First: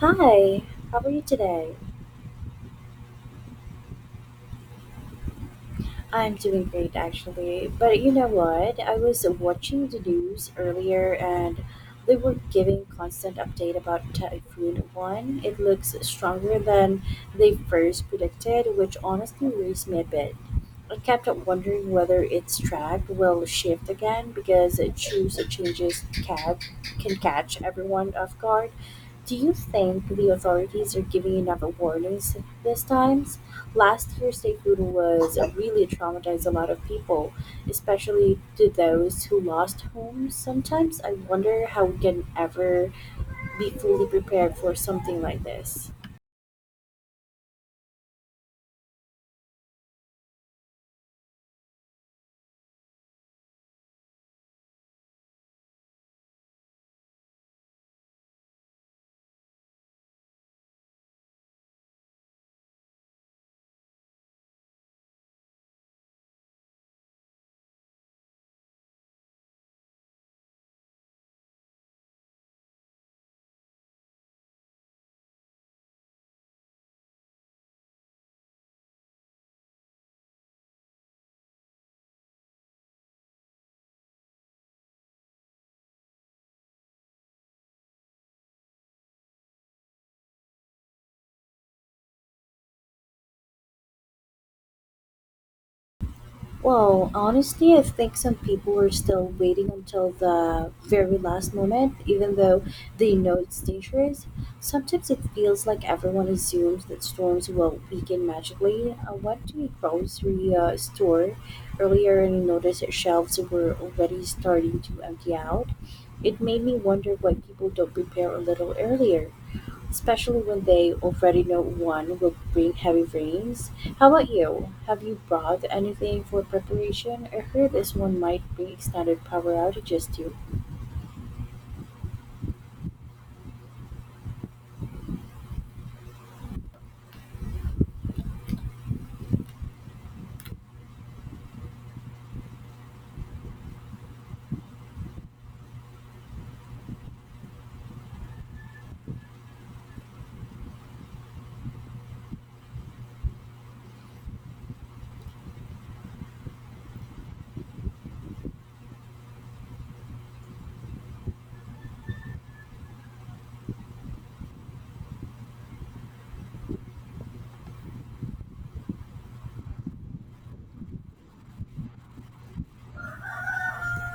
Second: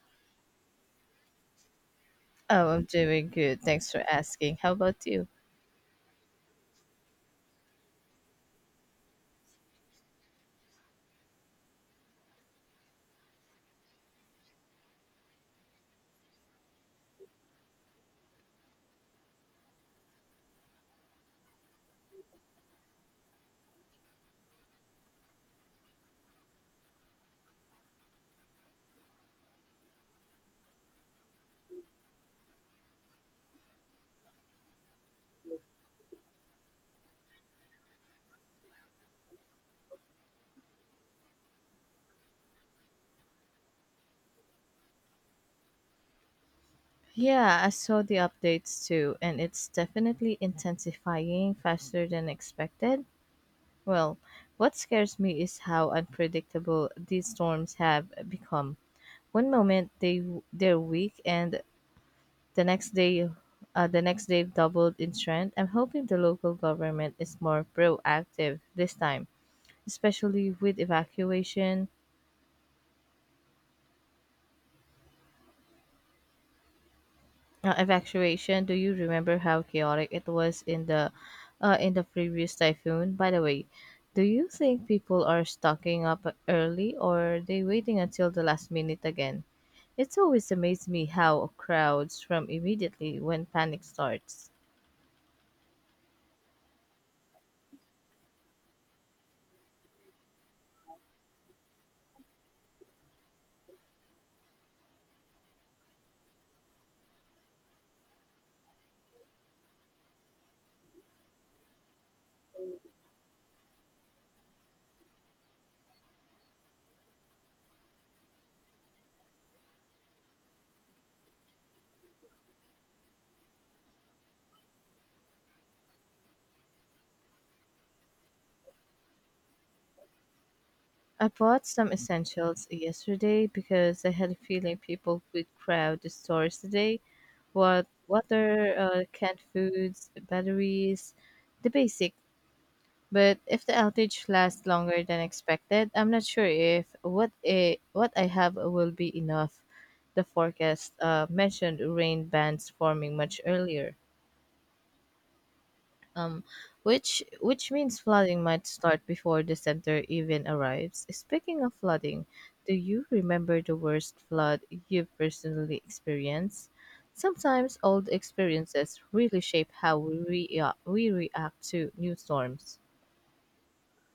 Hi, how are you today? Oh, I'm doing good. Thanks for asking. How about you? I'm doing great actually, but you know what? I was watching the news earlier and they were giving constant update about Typhoon 1. It looks stronger than they first predicted, which honestly worries me a bit. I kept on wondering whether its track will shift again because it choose changes cab can catch everyone off guard. Do you think the authorities are giving enough warnings this time? Last year's typhoon was really traumatized a lot of people, especially to those who lost homes. Sometimes I wonder how we can ever be fully prepared for something like this. Yeah, I saw the updates too, and it's definitely intensifying faster than expected. Well, what scares me is how unpredictable these storms have become. One moment they're weak, and the next day, the next day doubled in strength. I'm hoping the local government is more proactive this time, especially with evacuation. Do you remember how chaotic it was in the previous typhoon? By the way, do you think people are stocking up early or are they waiting until the last minute again? It's always amazed me how crowds from immediately when panic starts. Well, honestly, I think some people are still waiting until the very last moment, even though they know it's dangerous. Sometimes it feels like everyone assumes that storms will weaken magically. I went to a grocery store earlier and noticed that shelves were already starting to empty out. It made me wonder why people don't prepare a little earlier especially when they already know one will bring heavy rains. How about you? Have you brought anything for preparation? I heard this one might bring extended power outages too. I bought some essentials yesterday because I had a feeling people would crowd the stores today. What water, canned foods, batteries, the basic. But if the outage lasts longer than expected, I'm not sure if what I have will be enough. The forecast mentioned rain bands forming much earlier, um, which means flooding might start before the center even arrives. Speaking of flooding, do you remember the worst flood you personally experienced? Sometimes old experiences really shape how we react to new storms.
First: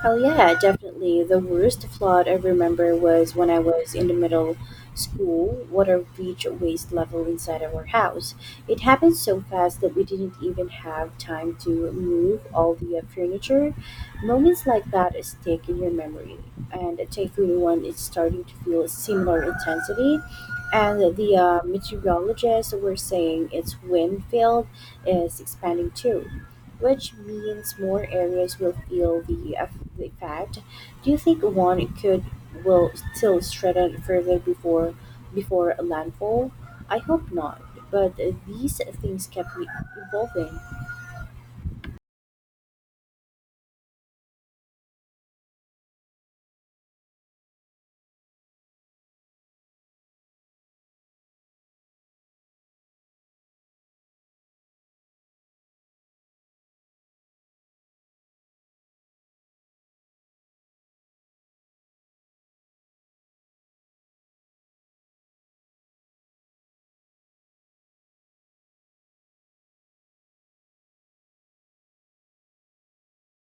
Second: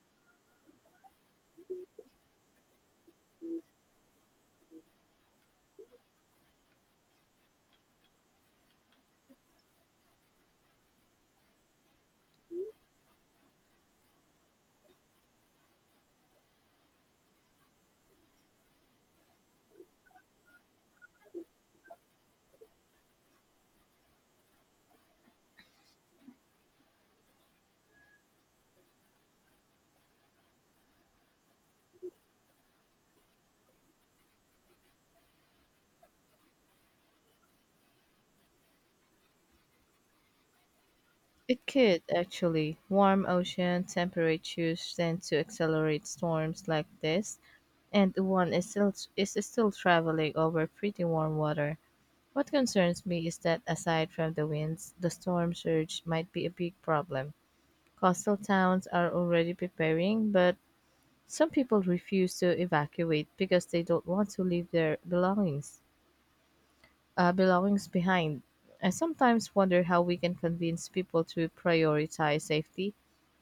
Oh yeah, definitely. The worst flood I remember was when I was in the middle school. Water reached waist level inside our house. It happened so fast that we didn't even have time to move all the furniture. Moments like that stick in your memory, and thankfully, when it's starting to feel a similar intensity. And the meteorologists were saying its wind field is expanding too, which means more areas will feel the effect. Do you think one could will still strengthen further before landfall? I hope not, but these things kept me evolving. It could, actually. Warm ocean temperatures tend to accelerate storms like this, and the one is still traveling over pretty warm water. What concerns me is that aside from the winds, the storm surge might be a big problem. Coastal towns are already preparing, but some people refuse to evacuate because they don't want to leave their belongings behind. I sometimes wonder how we can convince people to prioritize safety.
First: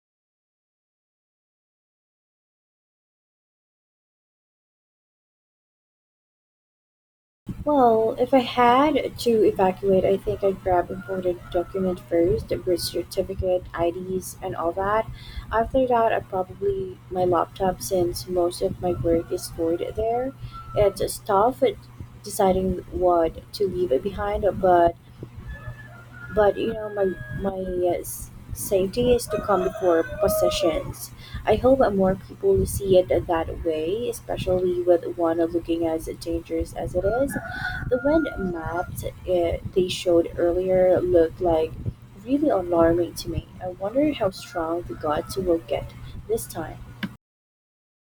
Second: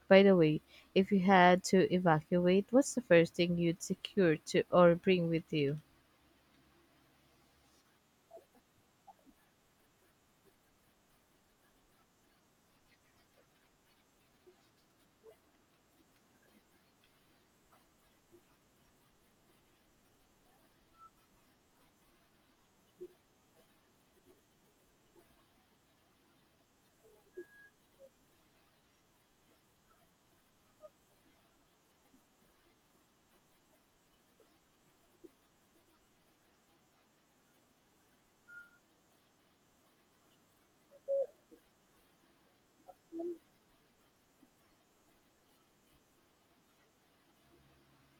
By the way, if you had to evacuate, what's the first thing you'd secure to or bring with you? Well, if I had to evacuate, I think I'd grab important document first, a birth certificate, IDs, and all that. After that, I probably my laptop since most of my work is stored there. It's tough at deciding what to leave it behind, but my safety is to come before possessions. I hope that more people see it that way, especially with one looking as dangerous as it is. The wind maps they showed earlier looked like really alarming to me. I wonder how strong the gods will get this time.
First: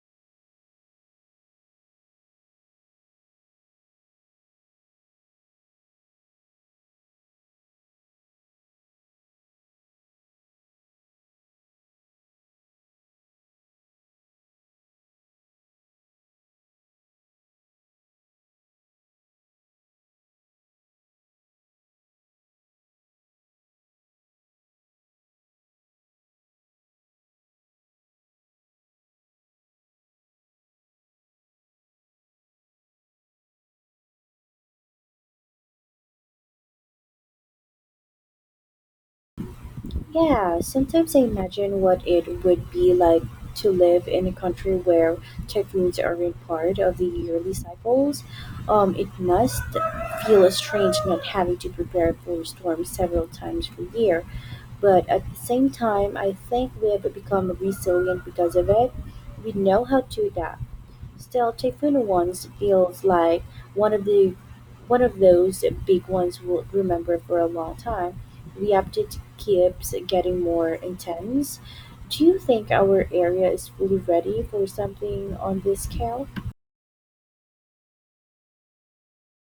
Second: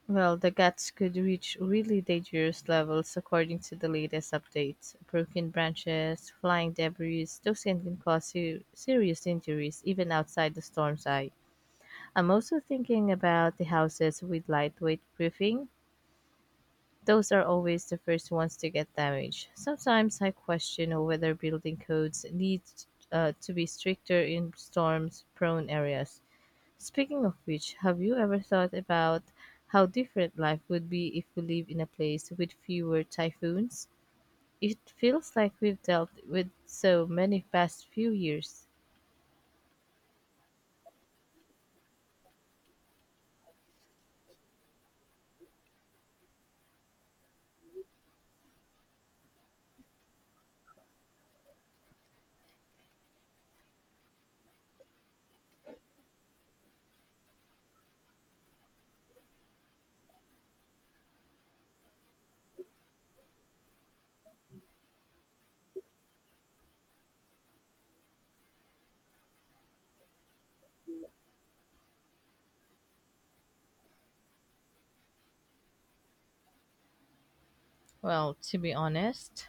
Well, the guts could reach really dangerous levels according to the latest updates. Broken branches, flying debris, those things can cause serious injuries even outside the storm's eye. I'm also thinking about the houses with lightweight roofing. Those are always the first ones to get damaged. Sometimes I question whether building codes need to be stricter in storms prone areas. Speaking of which, have you ever thought about how different life would be if we live in a place with fewer typhoons? It feels like we've dealt with so many past few years. Yeah, sometimes I imagine what it would be like to live in a country where typhoons aren't part of the yearly cycles. It must feel strange not having to prepare for storms several times per year. But at the same time, I think we have become resilient because of it. We know how to adapt. Still, typhoon once feels like one of the one of those big ones we'll remember for a long time. The update keeps getting more intense. Do you think our area is fully ready for something on this scale? Well, to be honest,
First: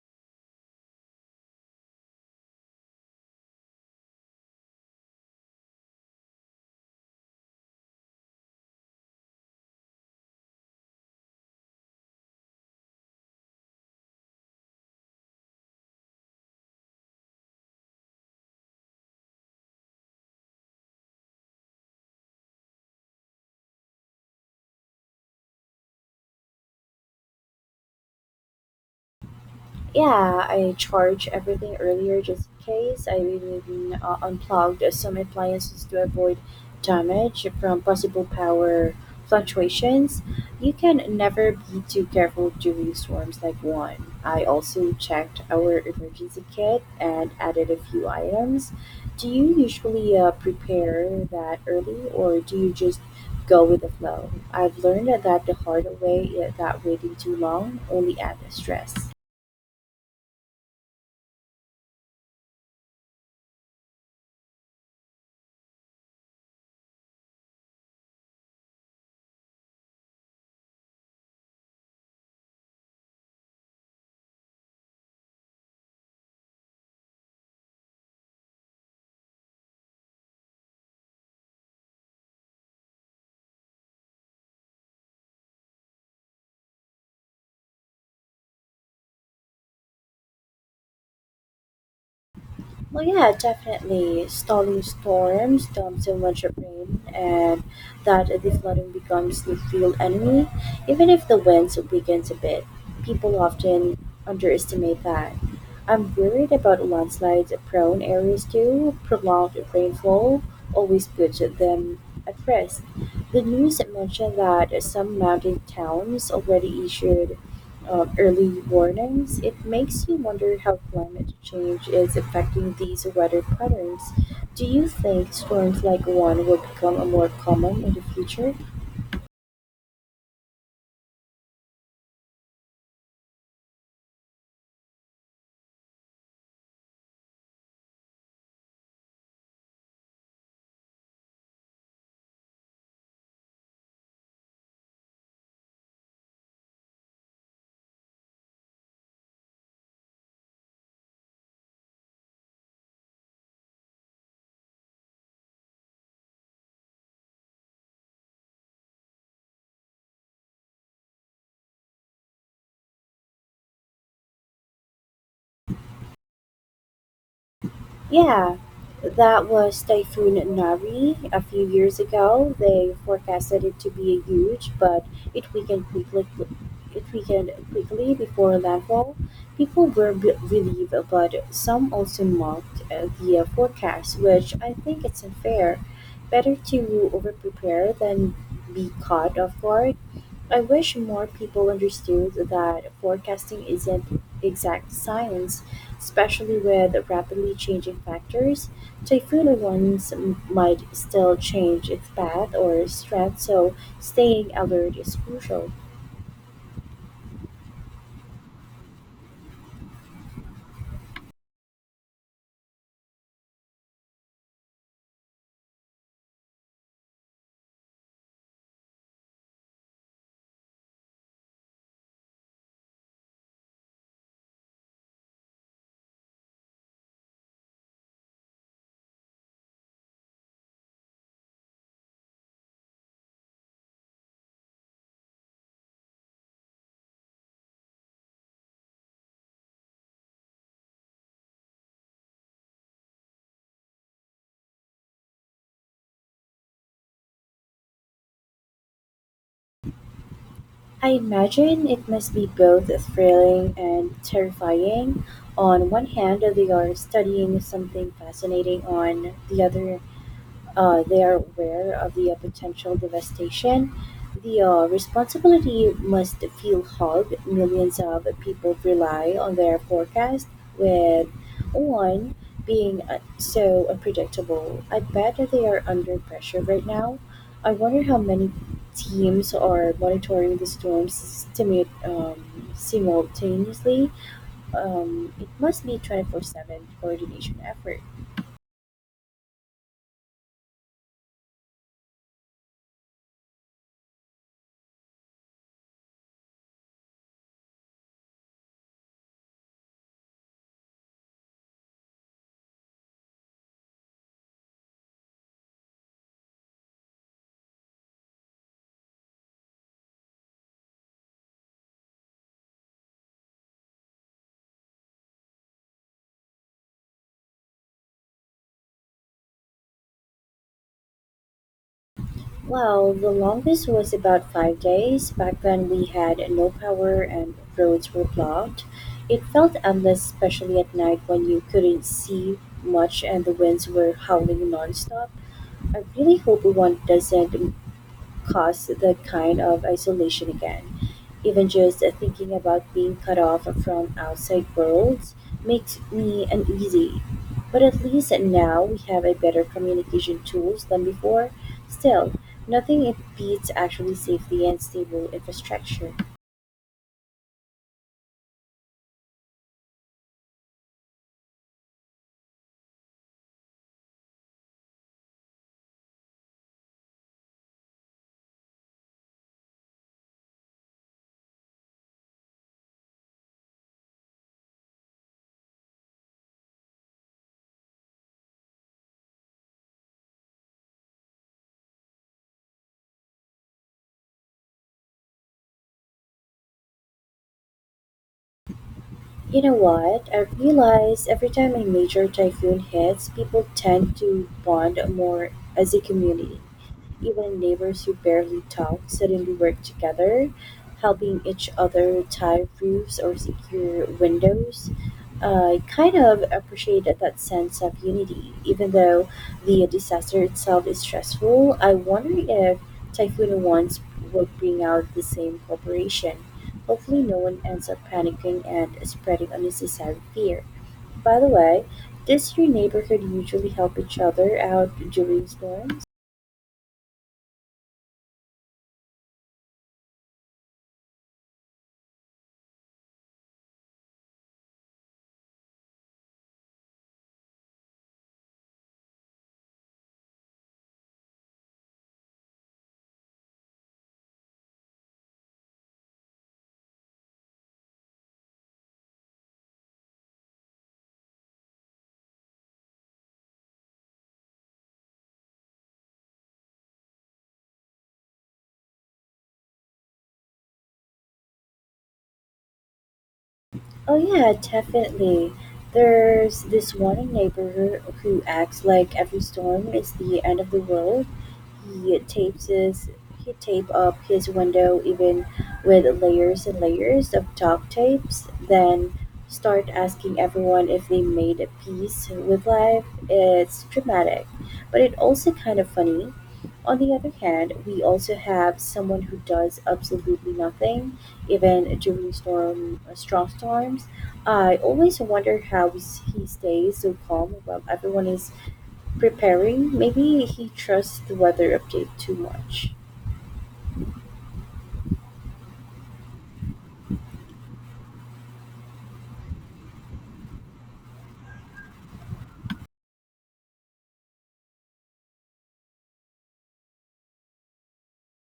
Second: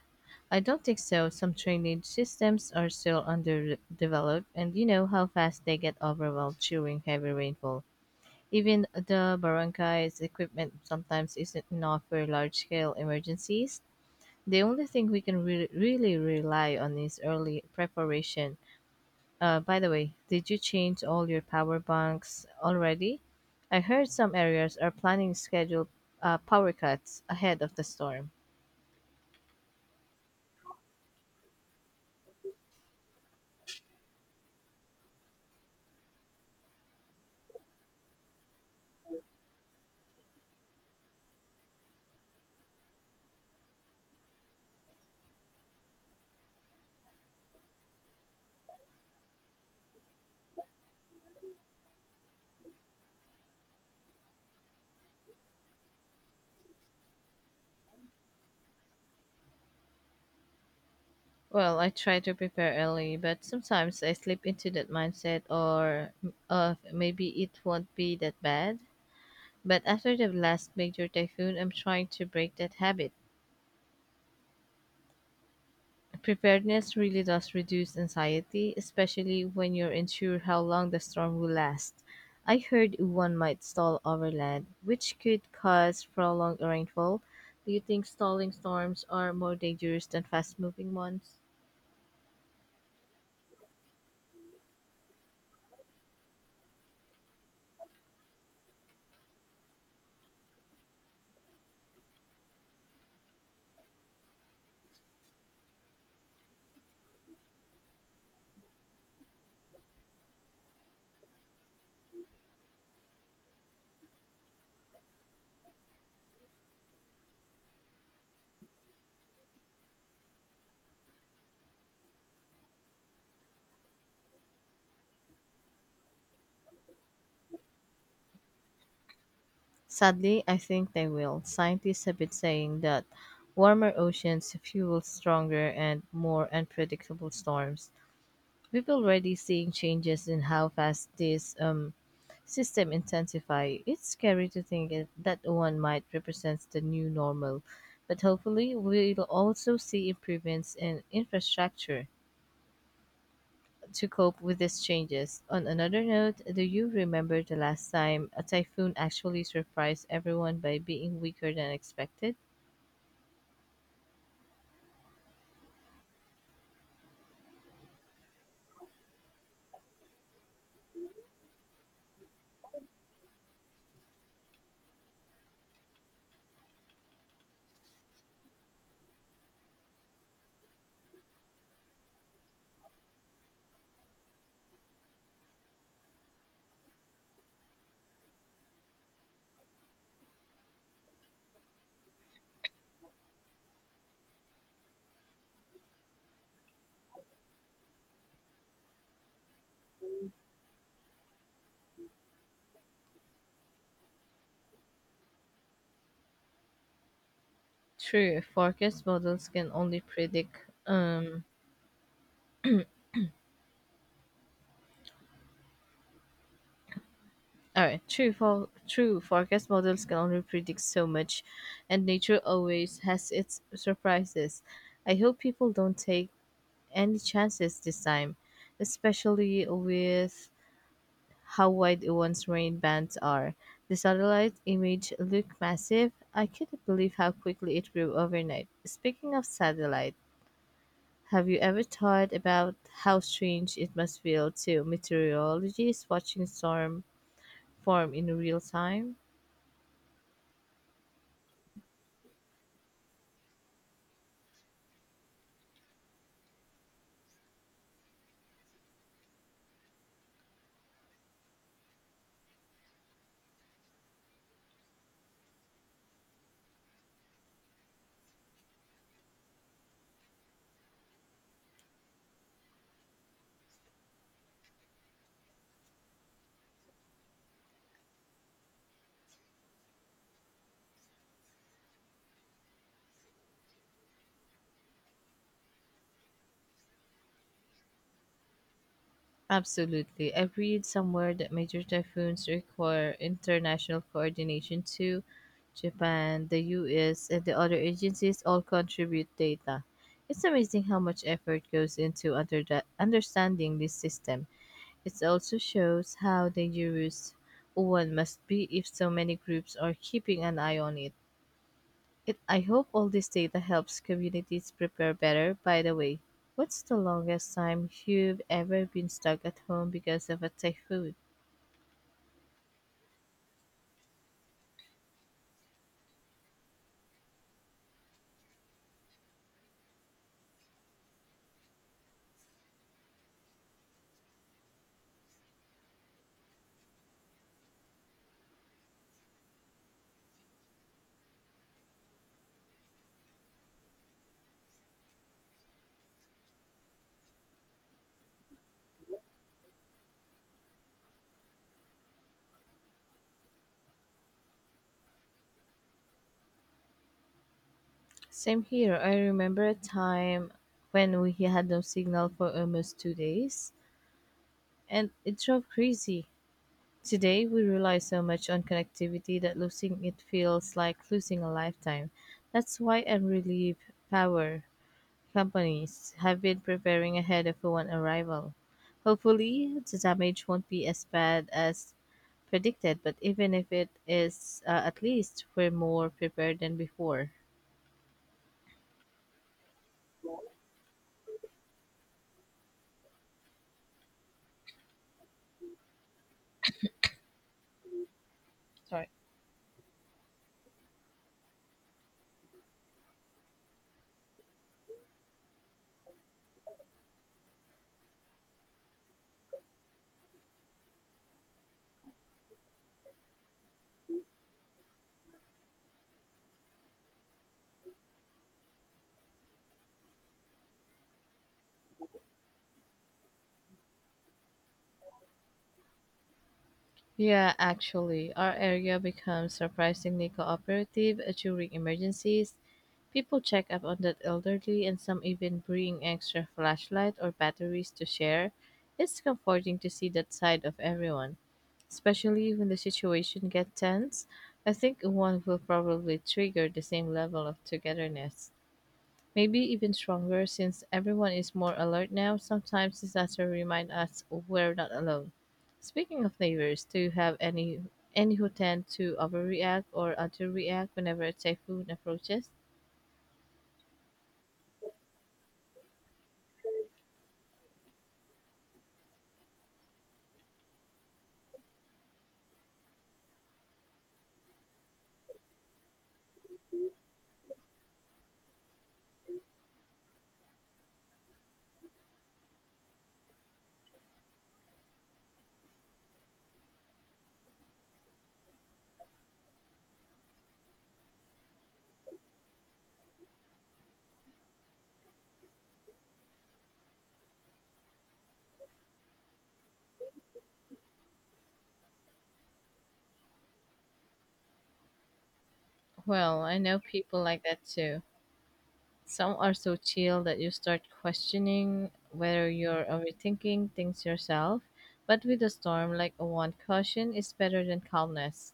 I don't think so. Some drainage systems are still underdeveloped, and you know how fast they get overwhelmed during heavy rainfall. Even the barangay's equipment sometimes isn't enough for large scale emergencies. The only thing we can really rely on is early preparation. By the way, did you change all your power banks already? I heard some areas are planning scheduled power cuts ahead of the storm. Yeah, I charge everything earlier just in case. I even unplugged some appliances to avoid damage from possible power fluctuations. You can never be too careful during storms like one. I also checked our emergency kit and added a few items. Do you usually prepare that early, or do you just go with the flow? I've learned that the hard way, that waiting too long only adds stress. Well, I try to prepare early, but sometimes I slip into that mindset or maybe it won't be that bad. But after the last major typhoon, I'm trying to break that habit. Preparedness really does reduce anxiety, especially when you're unsure how long the storm will last. I heard one might stall overland, which could cause prolonged rainfall. Do you think stalling storms are more dangerous than fast moving ones? Well, yeah, definitely. Stalling storms dumps so much of rain, and that the flooding becomes the real enemy. Even if the winds weakens a bit, people often underestimate that. I'm worried about landslides prone areas too. Prolonged rainfall always puts them at risk. The news mentioned that some mountain towns already issued early warnings. It makes you wonder how climate change is affecting these weather patterns. Do you think storms like one will become more common in the future? Sadly, I think they will. Scientists have been saying that warmer oceans fuel stronger and more unpredictable storms. We've already seen changes in how fast this system intensify. It's scary to think that one might represent the new normal, but hopefully we'll also see improvements in infrastructure to cope with these changes. On another note, do you remember the last time a typhoon actually surprised everyone by being weaker than expected? Yeah, that was Typhoon Nari a few years ago. They forecasted it to be huge, but it weakened quickly. It weakened quickly before landfall. People were relieved, but some also mocked the forecast, which I think it's unfair. Better to overprepare than be caught off guard. I wish more people understood that forecasting isn't exact science, especially with rapidly changing factors. Typhoon events might still change its path or strength, so staying alert is crucial. True, forecast models can only predict um all right, true for true forecast models can only predict so much, and nature always has its surprises. I hope people don't take any chances this time, especially with how wide Ewan's rain bands are. The satellite image looked massive. I couldn't believe how quickly it grew overnight. Speaking of satellite, have you ever thought about how strange it must feel to meteorologists watching storm form in real time? I imagine it must be both thrilling and terrifying. On one hand, they are studying something fascinating; on the other, they are aware of the potential devastation. The responsibility must feel hard. Millions of people rely on their forecast, with one being so unpredictable. I bet that they are under pressure right now. I wonder how many teams are monitoring the storms simultaneously. It must be 24/7 coordination effort. Absolutely. I read somewhere that major typhoons require international coordination too. Japan, the US, and the other agencies all contribute data. It's amazing how much effort goes into understanding this system. It also shows how dangerous one must be if so many groups are keeping an eye on it. I hope all this data helps communities prepare better. By the way, what's the longest time you've ever been stuck at home because of a typhoon? Well, the longest was about 5 days. Back then, we had no power and roads were blocked. It felt endless, especially at night when you couldn't see much and the winds were howling nonstop. I really hope one doesn't cause that kind of isolation again. Even just thinking about being cut off from outside worlds makes me uneasy. But at least now we have a better communication tools than before. Still, nothing beats actually safety and stable infrastructure. Same here. I remember a time when we had no signal for almost 2 days, and it drove crazy. Today, we rely so much on connectivity that losing it feels like losing a lifetime. That's why I'm relieved power companies have been preparing ahead of one arrival. Hopefully, the damage won't be as bad as predicted, but even if it is, at least we're more prepared than before. You know what? I realize every time a major typhoon hits, people tend to bond more as a community. Even neighbors who barely talk Sorry. suddenly work together, helping each other tie roofs or secure windows. I kind of appreciate that sense of unity. Even though the disaster itself is stressful, I wonder if Typhoon Once will bring out the same cooperation. Hopefully, no one ends up panicking and spreading unnecessary fear. By the way, does your neighborhood usually help each other out during storms? Yeah, actually, our area becomes surprisingly cooperative during emergencies. People check up on the elderly, and some even bring extra flashlight or batteries to share. It's comforting to see that side of everyone, especially when the situation gets tense. I think one will probably trigger the same level of togetherness, maybe even stronger since everyone is more alert now. Sometimes disaster remind us we're not alone. Speaking of neighbors, do you have any who tend to overreact or underreact whenever a typhoon approaches? Oh yeah, definitely. There's this one neighbor who acts like every storm is the end of the world. He tapes his he taped up his window even with layers and layers of duct tapes, then start asking everyone if they made a peace with life. It's dramatic, but it also kind of funny. On the other hand, we also have someone who does absolutely nothing, even during strong storms. I always wonder how he stays so calm while everyone is preparing. Maybe he trusts the weather update too much. Well, I know people like that too. Some are so chill that you start questioning whether you're overthinking things yourself. But with a storm like a one, caution is better than calmness.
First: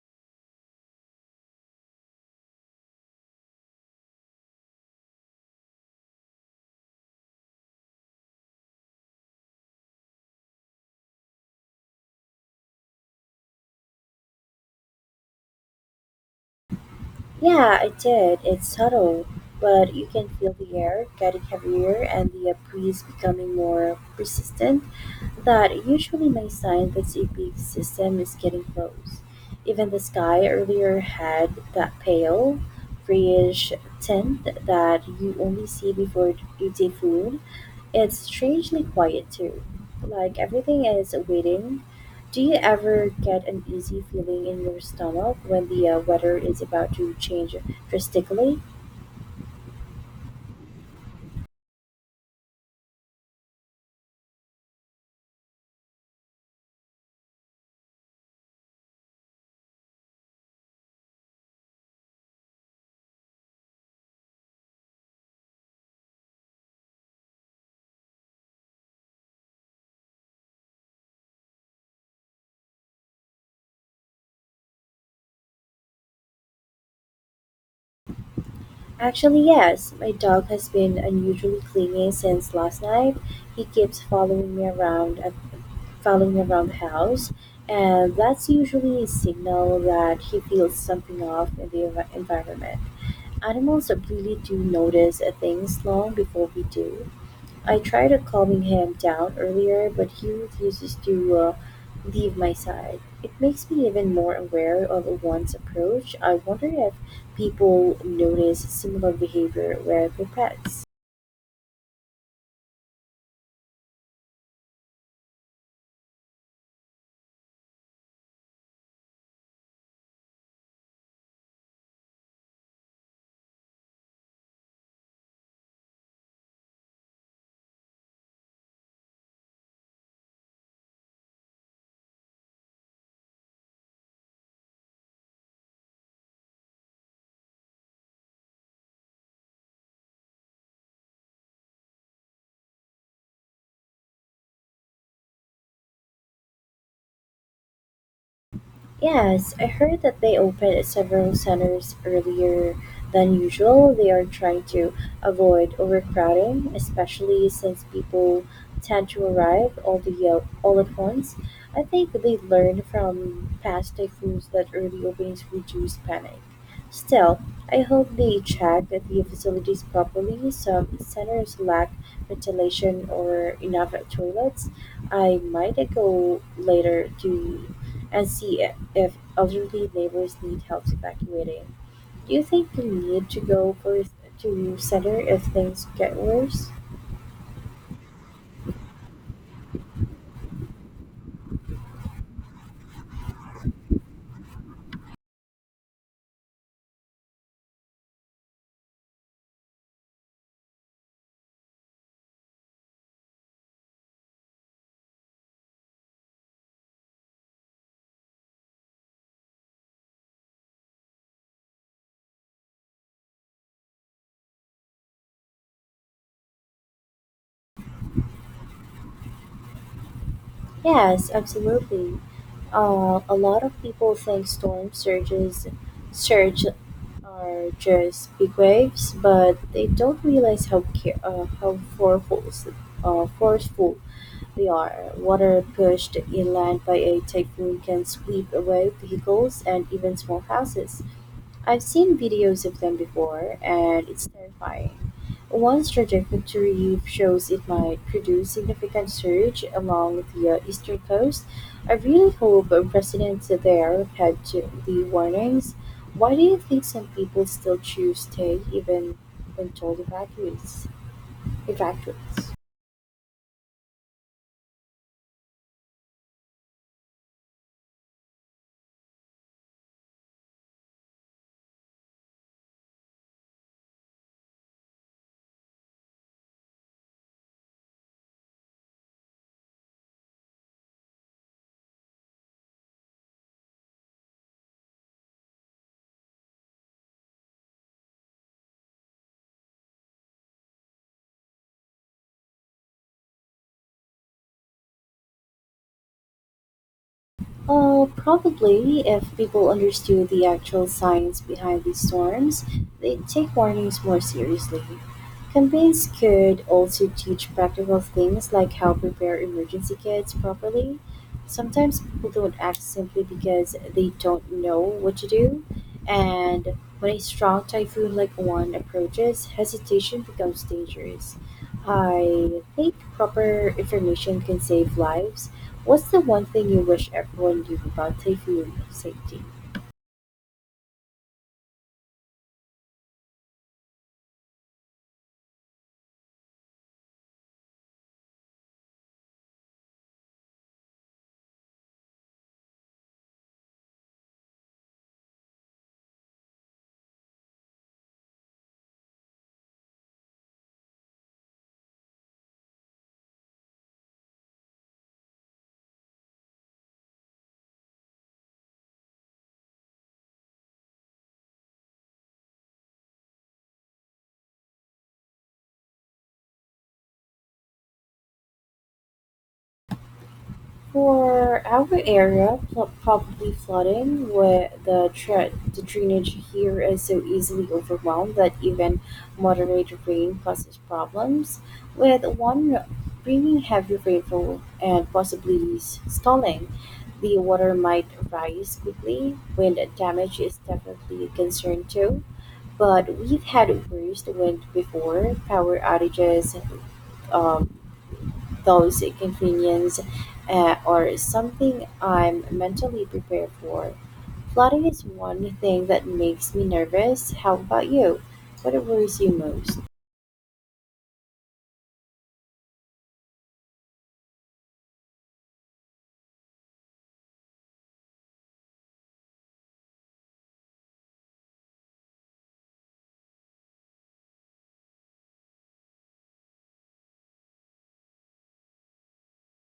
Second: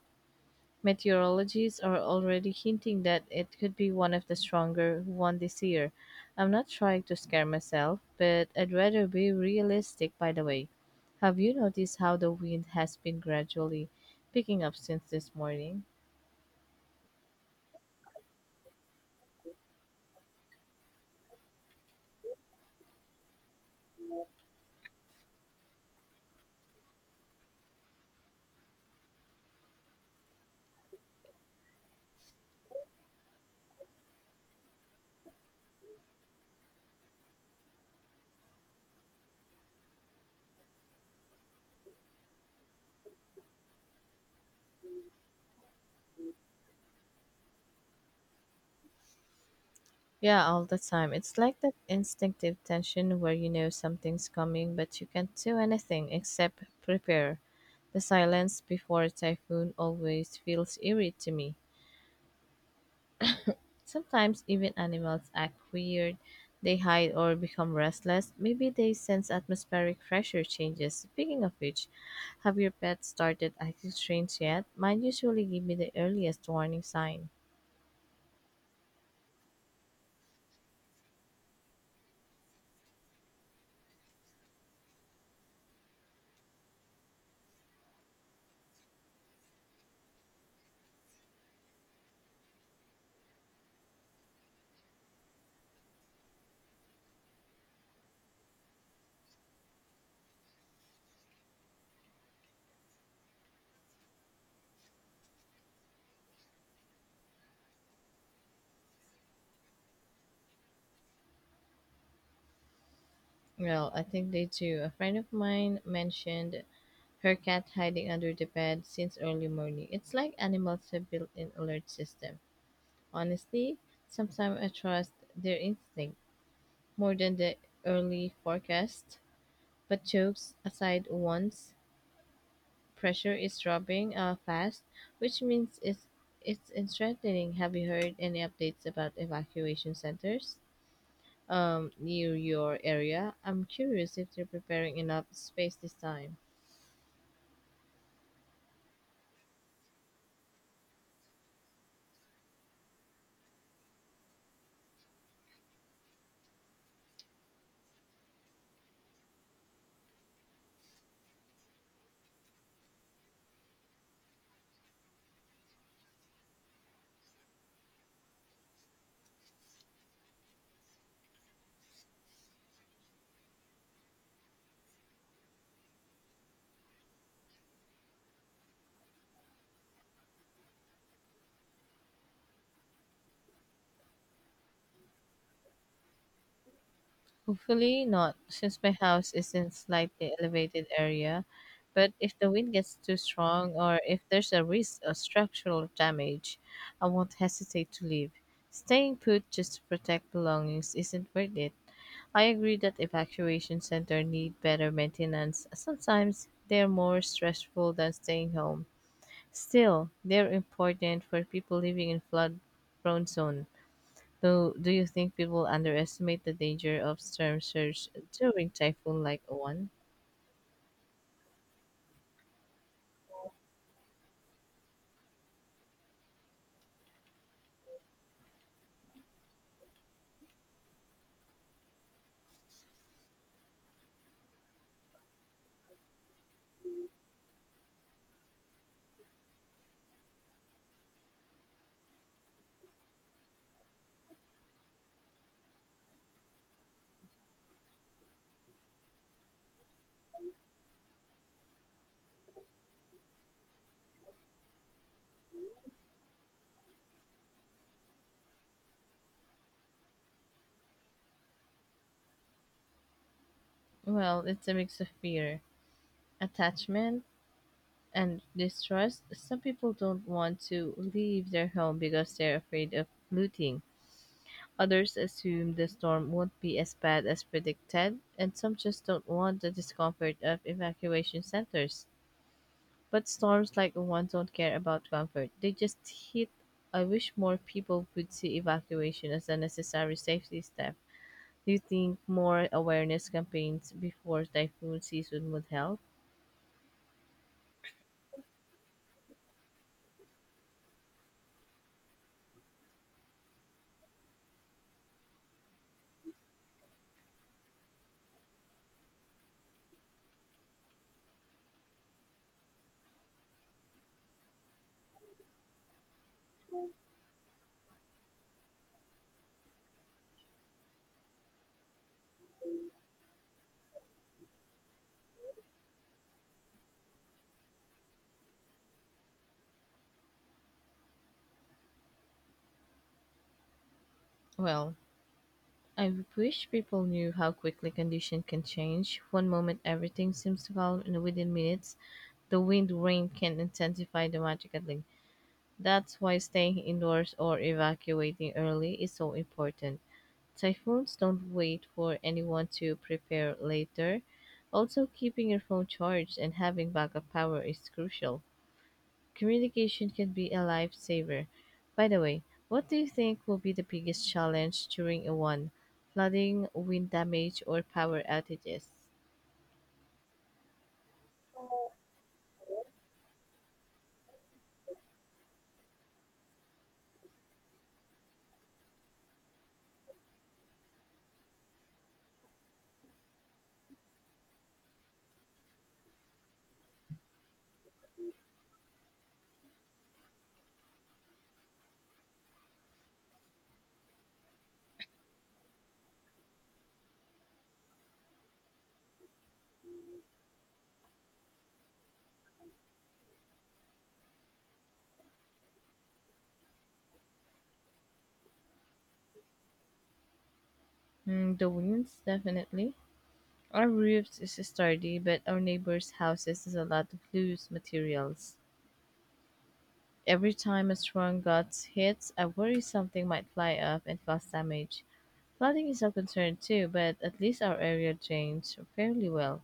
Meteorologists are already hinting that it could be one of the stronger one this year. I'm not trying to scare myself, but I'd rather be realistic. By the way, have you noticed how the wind has been gradually picking up since this morning? Yeah, I did. It's subtle, but you can feel the air getting heavier and the breeze becoming more persistent. That usually my sign that a big system is getting close. Even the sky earlier had that pale, grayish tint that you only see before a full. It's strangely quiet too, like everything is waiting. Do you ever get an easy feeling in your stomach when the weather is about to change drastically? Yeah, all the time. It's like that instinctive tension where you know something's coming, but you can't do anything except prepare. The silence before a typhoon always feels eerie to me. Sometimes even animals act weird. They hide or become restless. Maybe they sense atmospheric pressure changes. Speaking of which, have your pets started acting strange yet? Mine usually give me the earliest warning sign. Actually, yes. My dog has been unusually clingy since last night. He keeps following me around the house, and that's usually a signal that he feels something off in the environment. Animals really do notice things long before we do. I tried calming him down earlier, but he refuses to leave my side. It makes me even more aware of one's approach. I wonder if people notice similar behavior with their pets. Well, I think they do. A friend of mine mentioned her cat hiding under the bed since early morning. It's like animals have built in alert system. Honestly, sometimes I trust their instinct more than the early forecast. But jokes aside once pressure is dropping fast, which means it's strengthening. Have you heard any updates about evacuation centers near your area? I'm curious if they're preparing enough space this time. Yes, I heard that they opened several centers earlier than usual. They are trying to avoid overcrowding, especially since people tend to arrive all at once. I think they learned from past typhoons that early openings reduce panic. Still, I hope they check that the facilities properly. Some centers lack ventilation or enough toilets. I might go later to and see if elderly neighbors need help evacuating. Do you think they need to go for to center if things get worse? Hopefully not, since my house is in slightly elevated area. But if the wind gets too strong or if there's a risk of structural damage, I won't hesitate to leave. Staying put just to protect belongings isn't worth it. I agree that evacuation centers need better maintenance. Sometimes they're more stressful than staying home. Still, they're important for people living in flood prone zone. So, do you think people underestimate the danger of storm surge during typhoon like one? Yes, absolutely. A lot of people think storm surges surge are just big waves, but they don't realize how forceful they are. Water pushed inland by a typhoon can sweep away vehicles and even small houses. I've seen videos of them before, and it's terrifying. One trajectory shows it might produce significant surge along the eastern coast. I really hope residents there had to the warnings. Why do you think some people still choose stay even when told evacuates? Evacuates. Well, it's a mix of fear, attachment, and distrust. Some people don't want to leave their home because they're afraid of looting. Others assume the storm won't be as bad as predicted, and some just don't want the discomfort of evacuation centers. But storms like one don't care about comfort. They just hit. I wish more people would see evacuation as a necessary safety step. Do you think more awareness campaigns before typhoon season would help? Probably, if people understood the actual science behind these storms, they'd take warnings more seriously. Campaigns could also teach practical things like how prepare emergency kits properly. Sometimes people don't act simply because they don't know what to do, and when a strong typhoon like one approaches, hesitation becomes dangerous. I think proper information can save lives. What's the one thing you wish everyone knew about taking safety? Well, I wish people knew how quickly condition can change. One moment everything seems to calm and within minutes the wind rain can intensify dramatically. That's why staying indoors or evacuating early is so important. Typhoons don't wait for anyone to prepare later. Also, keeping your phone charged and having backup power is crucial. Communication can be a lifesaver. By the way, what do you think will be the biggest challenge during a one? Flooding, wind damage, or power outages? For our area, probably flooding, where the drainage here is so easily overwhelmed that even moderate rain causes problems. With one bringing heavy rainfall and possibly stalling, the water might rise quickly. Wind damage is definitely a concern too, but we've had worse wind before, power outages, um, those inconveniences or something I'm mentally prepared for. Plotting is one thing that makes me nervous. How about you? What worries you most? Mm, the winds, definitely. Our roofs is sturdy, but our neighbors' houses is a lot of loose materials. Every time a strong gust hits, I worry something might fly up and cause damage. Flooding is a concern too, but at least our area drains fairly well.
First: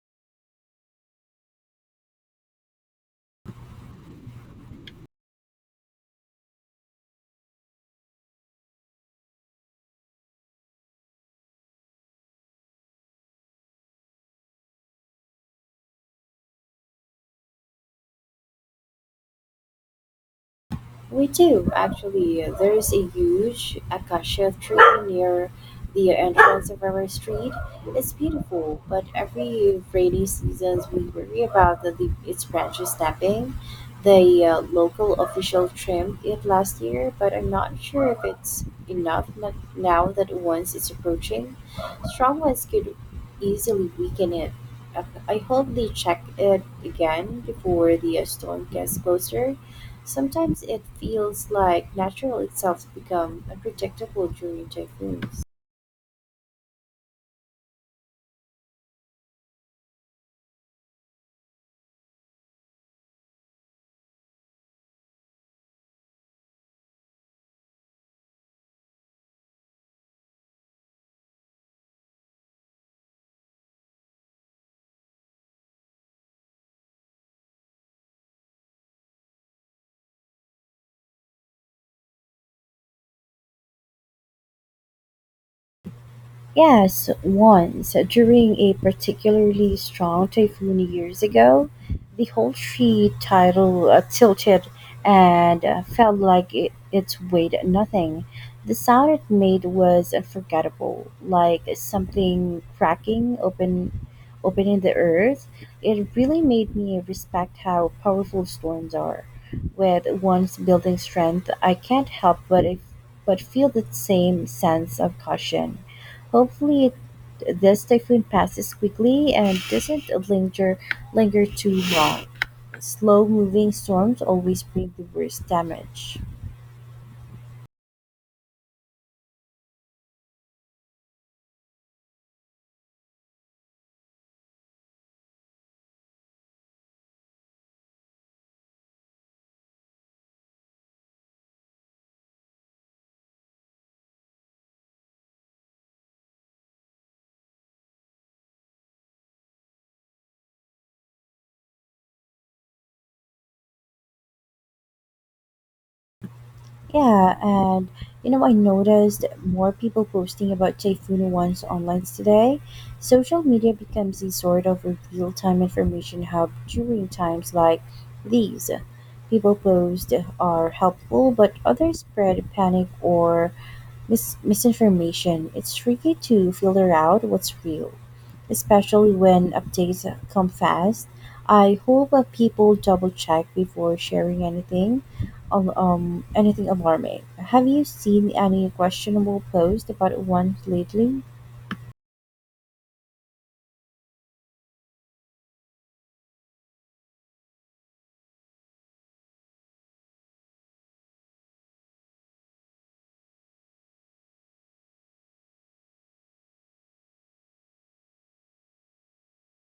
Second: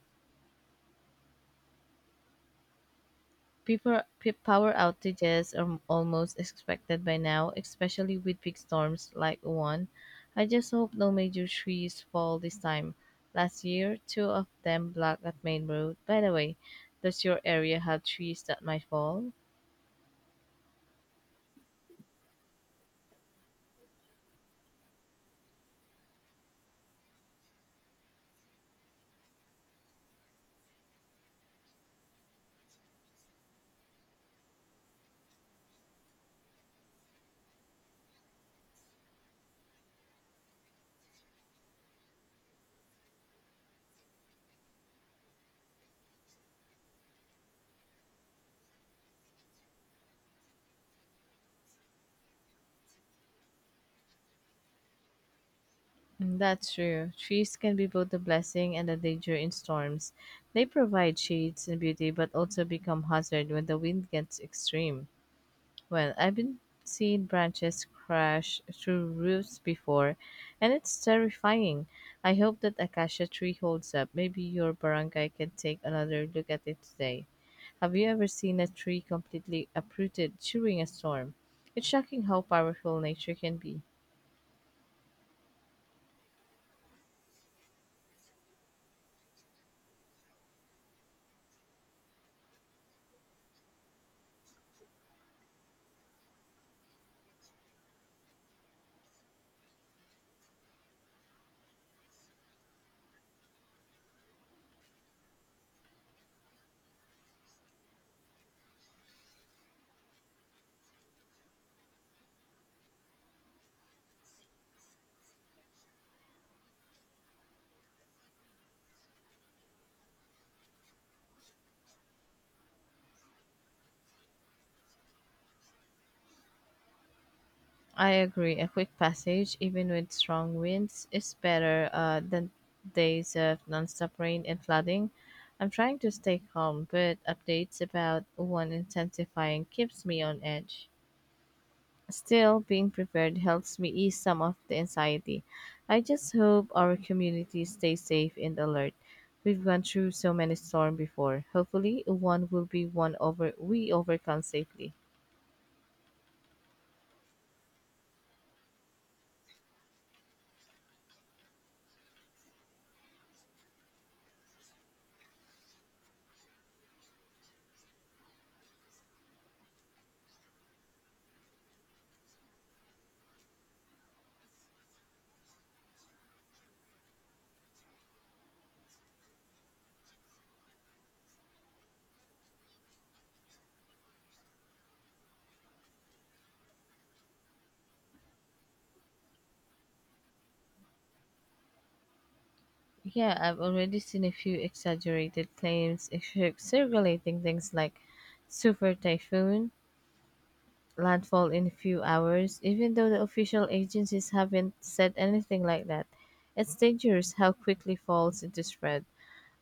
Power outages are almost expected by now, especially with big storms like the one. I just hope no major trees fall this time. Last year, two of them blocked that main road. By the way, does your area have trees that might fall? We do, actually. There is a huge acacia tree near the entrance of our street. It's beautiful, but every rainy season we worry about its branches snapping. The local official trimmed it last year, but I'm not sure if it's enough n- now that once it's approaching. Strong winds could easily weaken it. I hope they check it again before the storm gets closer. Sometimes it feels like natural itself become unpredictable during typhoons. Mm, that's true. Trees can be both a blessing and a danger in storms. They provide shades and beauty, but also become hazard when the wind gets extreme. Well, I've been seeing branches crash through roofs before, and it's terrifying. I hope that acacia tree holds up. Maybe your barangay can take another look at it today. Have you ever seen a tree completely uprooted during a storm? It's shocking how powerful nature can be. Yes, once, during a particularly strong typhoon years ago, the whole tree title tilted and felt like it weighed nothing. The sound it made was unforgettable, like something cracking open, opening the earth. It really made me respect how powerful storms are. With one's building strength, I can't help but, if, but feel the same sense of caution. Hopefully, this typhoon passes quickly and doesn't linger too long. Slow-moving storms always bring the worst damage. I agree. A quick passage, even with strong winds, is better than days of nonstop rain and flooding. I'm trying to stay calm, but updates about one intensifying keeps me on edge. Still, being prepared helps me ease some of the anxiety. I just hope our community stays safe and alert. We've gone through so many storms before. Hopefully, one will be one over we overcome safely. Yeah, and you know, I noticed more people posting about typhoon ones online today. Social media becomes a sort of a real time information hub during times like these. People post are helpful, but others spread panic or misinformation. It's tricky to filter out what's real especially when updates come fast. I hope that people double check before sharing anything, anything alarming. Have you seen any questionable post about one lately? Yeah, I've already seen a few exaggerated claims circulating things like super typhoon, landfall in a few hours, even though the official agencies haven't said anything like that. It's dangerous how quickly falls into spread.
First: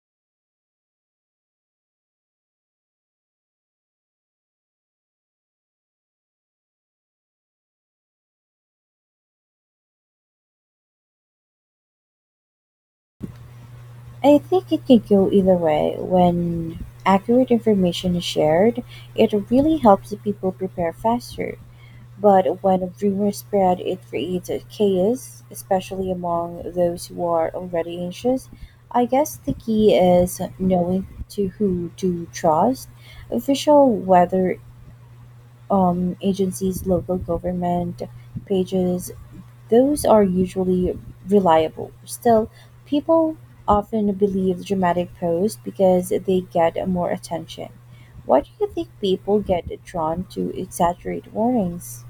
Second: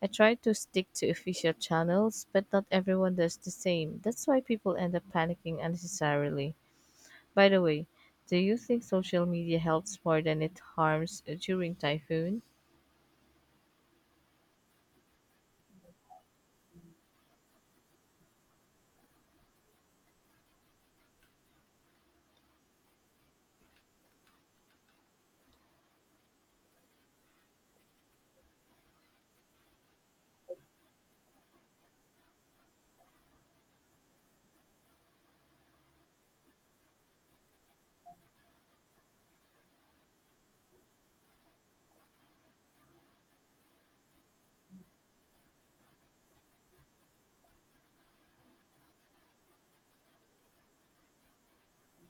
I try to stick to official channels, but not everyone does the same. That's why people end up panicking unnecessarily. By the way, do you think social media helps more than it harms during typhoons? I think it can go either way. When accurate information is shared, it really helps the people prepare faster. But when rumors spread, it creates a chaos, especially among those who are already anxious. I guess the key is knowing to who to trust. Official weather agencies, local government pages, those are usually reliable. Still, people often believe dramatic posts because they get more attention. Why do you think people get drawn to exaggerate warnings?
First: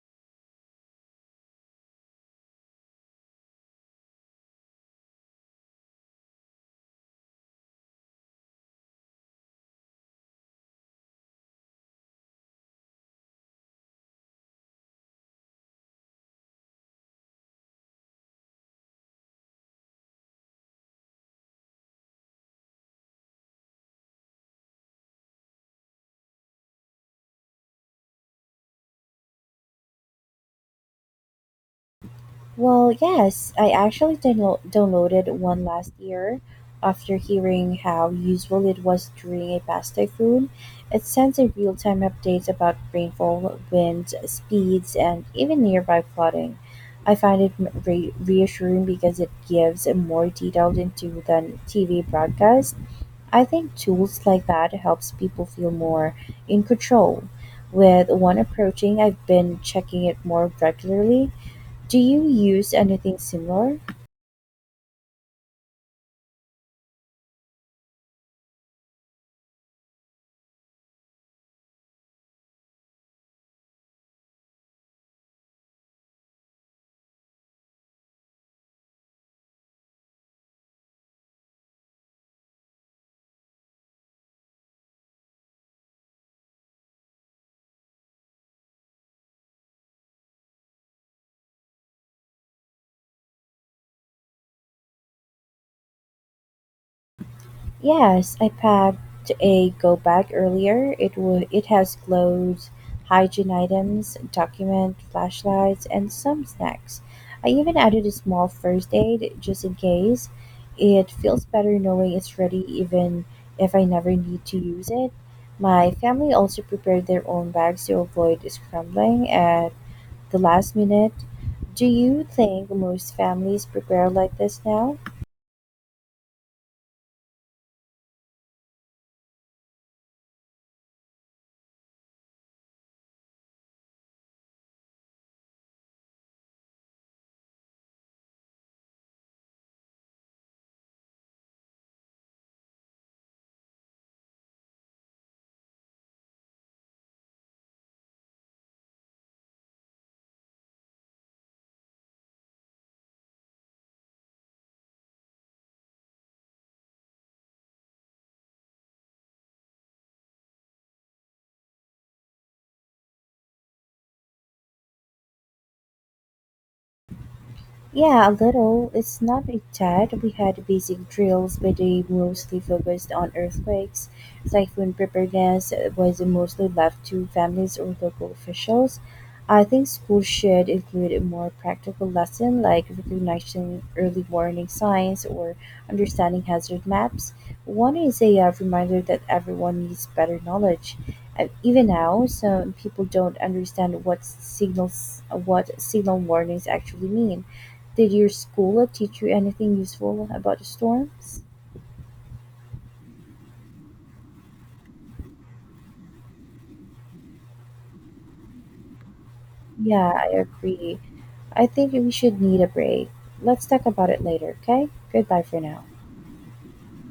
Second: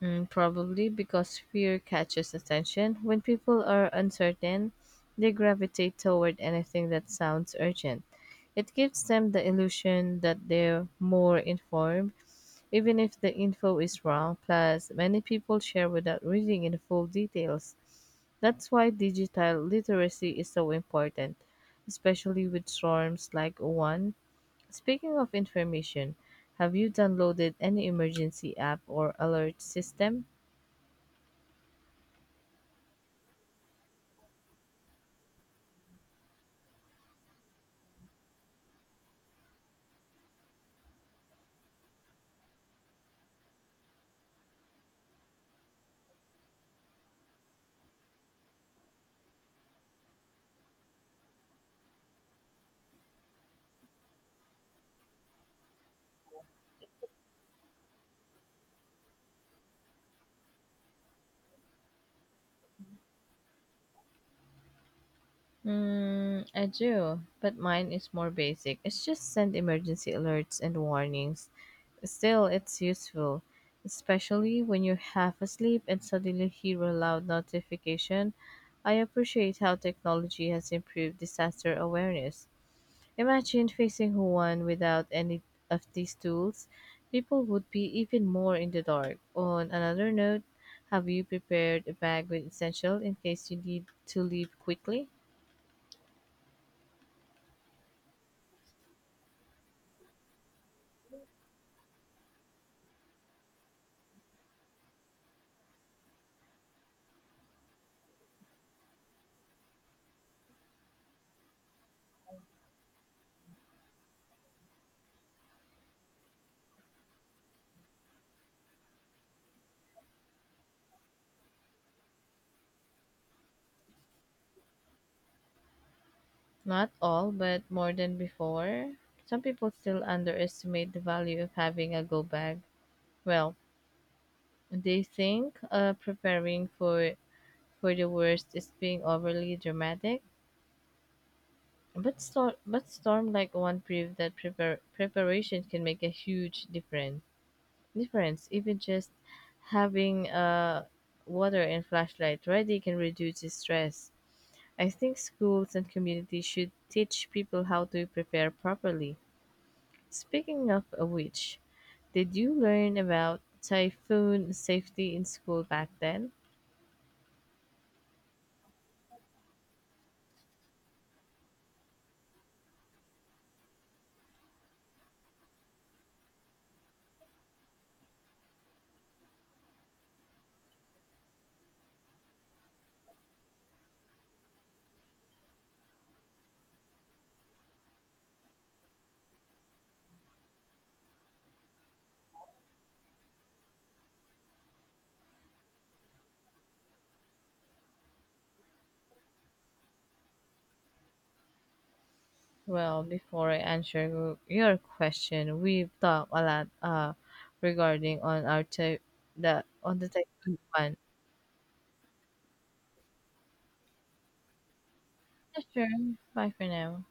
Mm, probably because fear catches attention. When people are uncertain, they gravitate toward anything that sounds urgent. It gives them the illusion that they're more informed, even if the info is wrong. Plus, many people share without reading in full details. That's why digital literacy is so important, especially with storms like one. Speaking of information, have you downloaded any emergency app or alert system? Well, yes, I actually downloaded one last year after hearing how useful it was during a past typhoon. It sends a real time update about rainfall, wind, speeds, and even nearby flooding. I find it reassuring because it gives more detailed into than TV broadcast. I think tools like that helps people feel more in control. With one approaching, I've been checking it more regularly. Do you use anything similar? Mm, I do, but mine is more basic. It's just send emergency alerts and warnings. Still, it's useful, especially when you're half asleep and suddenly hear a loud notification. I appreciate how technology has improved disaster awareness. Imagine facing one without any of these tools. People would be even more in the dark. On another note, have you prepared a bag with essential in case you need to leave quickly? Yes, I packed a go bag earlier. It has clothes, hygiene items, document, flashlights, and some snacks. I even added a small first aid just in case. It feels better knowing it's ready even if I never need to use it. My family also prepared their own bags to avoid scrambling at the last minute. Do you think most families prepare like this now? Not all, but more than before. Some people still underestimate the value of having a go bag. Well, they think preparing for the worst is being overly dramatic, but storm like one proved that preparation can make a huge difference. Difference, even just having water and flashlight ready can reduce the stress. I think schools and communities should teach people how to prepare properly. Speaking of a which, did you learn about typhoon safety in school back then? Yeah, a little. It's not that we had basic drills, but they mostly focused on earthquakes. Typhoon preparedness was mostly left to families or local officials. I think schools should include a more practical lesson like recognizing early warning signs or understanding hazard maps. One is a reminder that everyone needs better knowledge. And even now, some people don't understand what signal warnings actually mean. Did your school teach you anything useful about the storms? Well, before I answer your question, we've talked a lot regarding on our ty- the on the Yeah, I typhoon one. agree. I think we should need a break. Let's talk about it later, okay? Goodbye for Yeah, now. sure. Bye for now.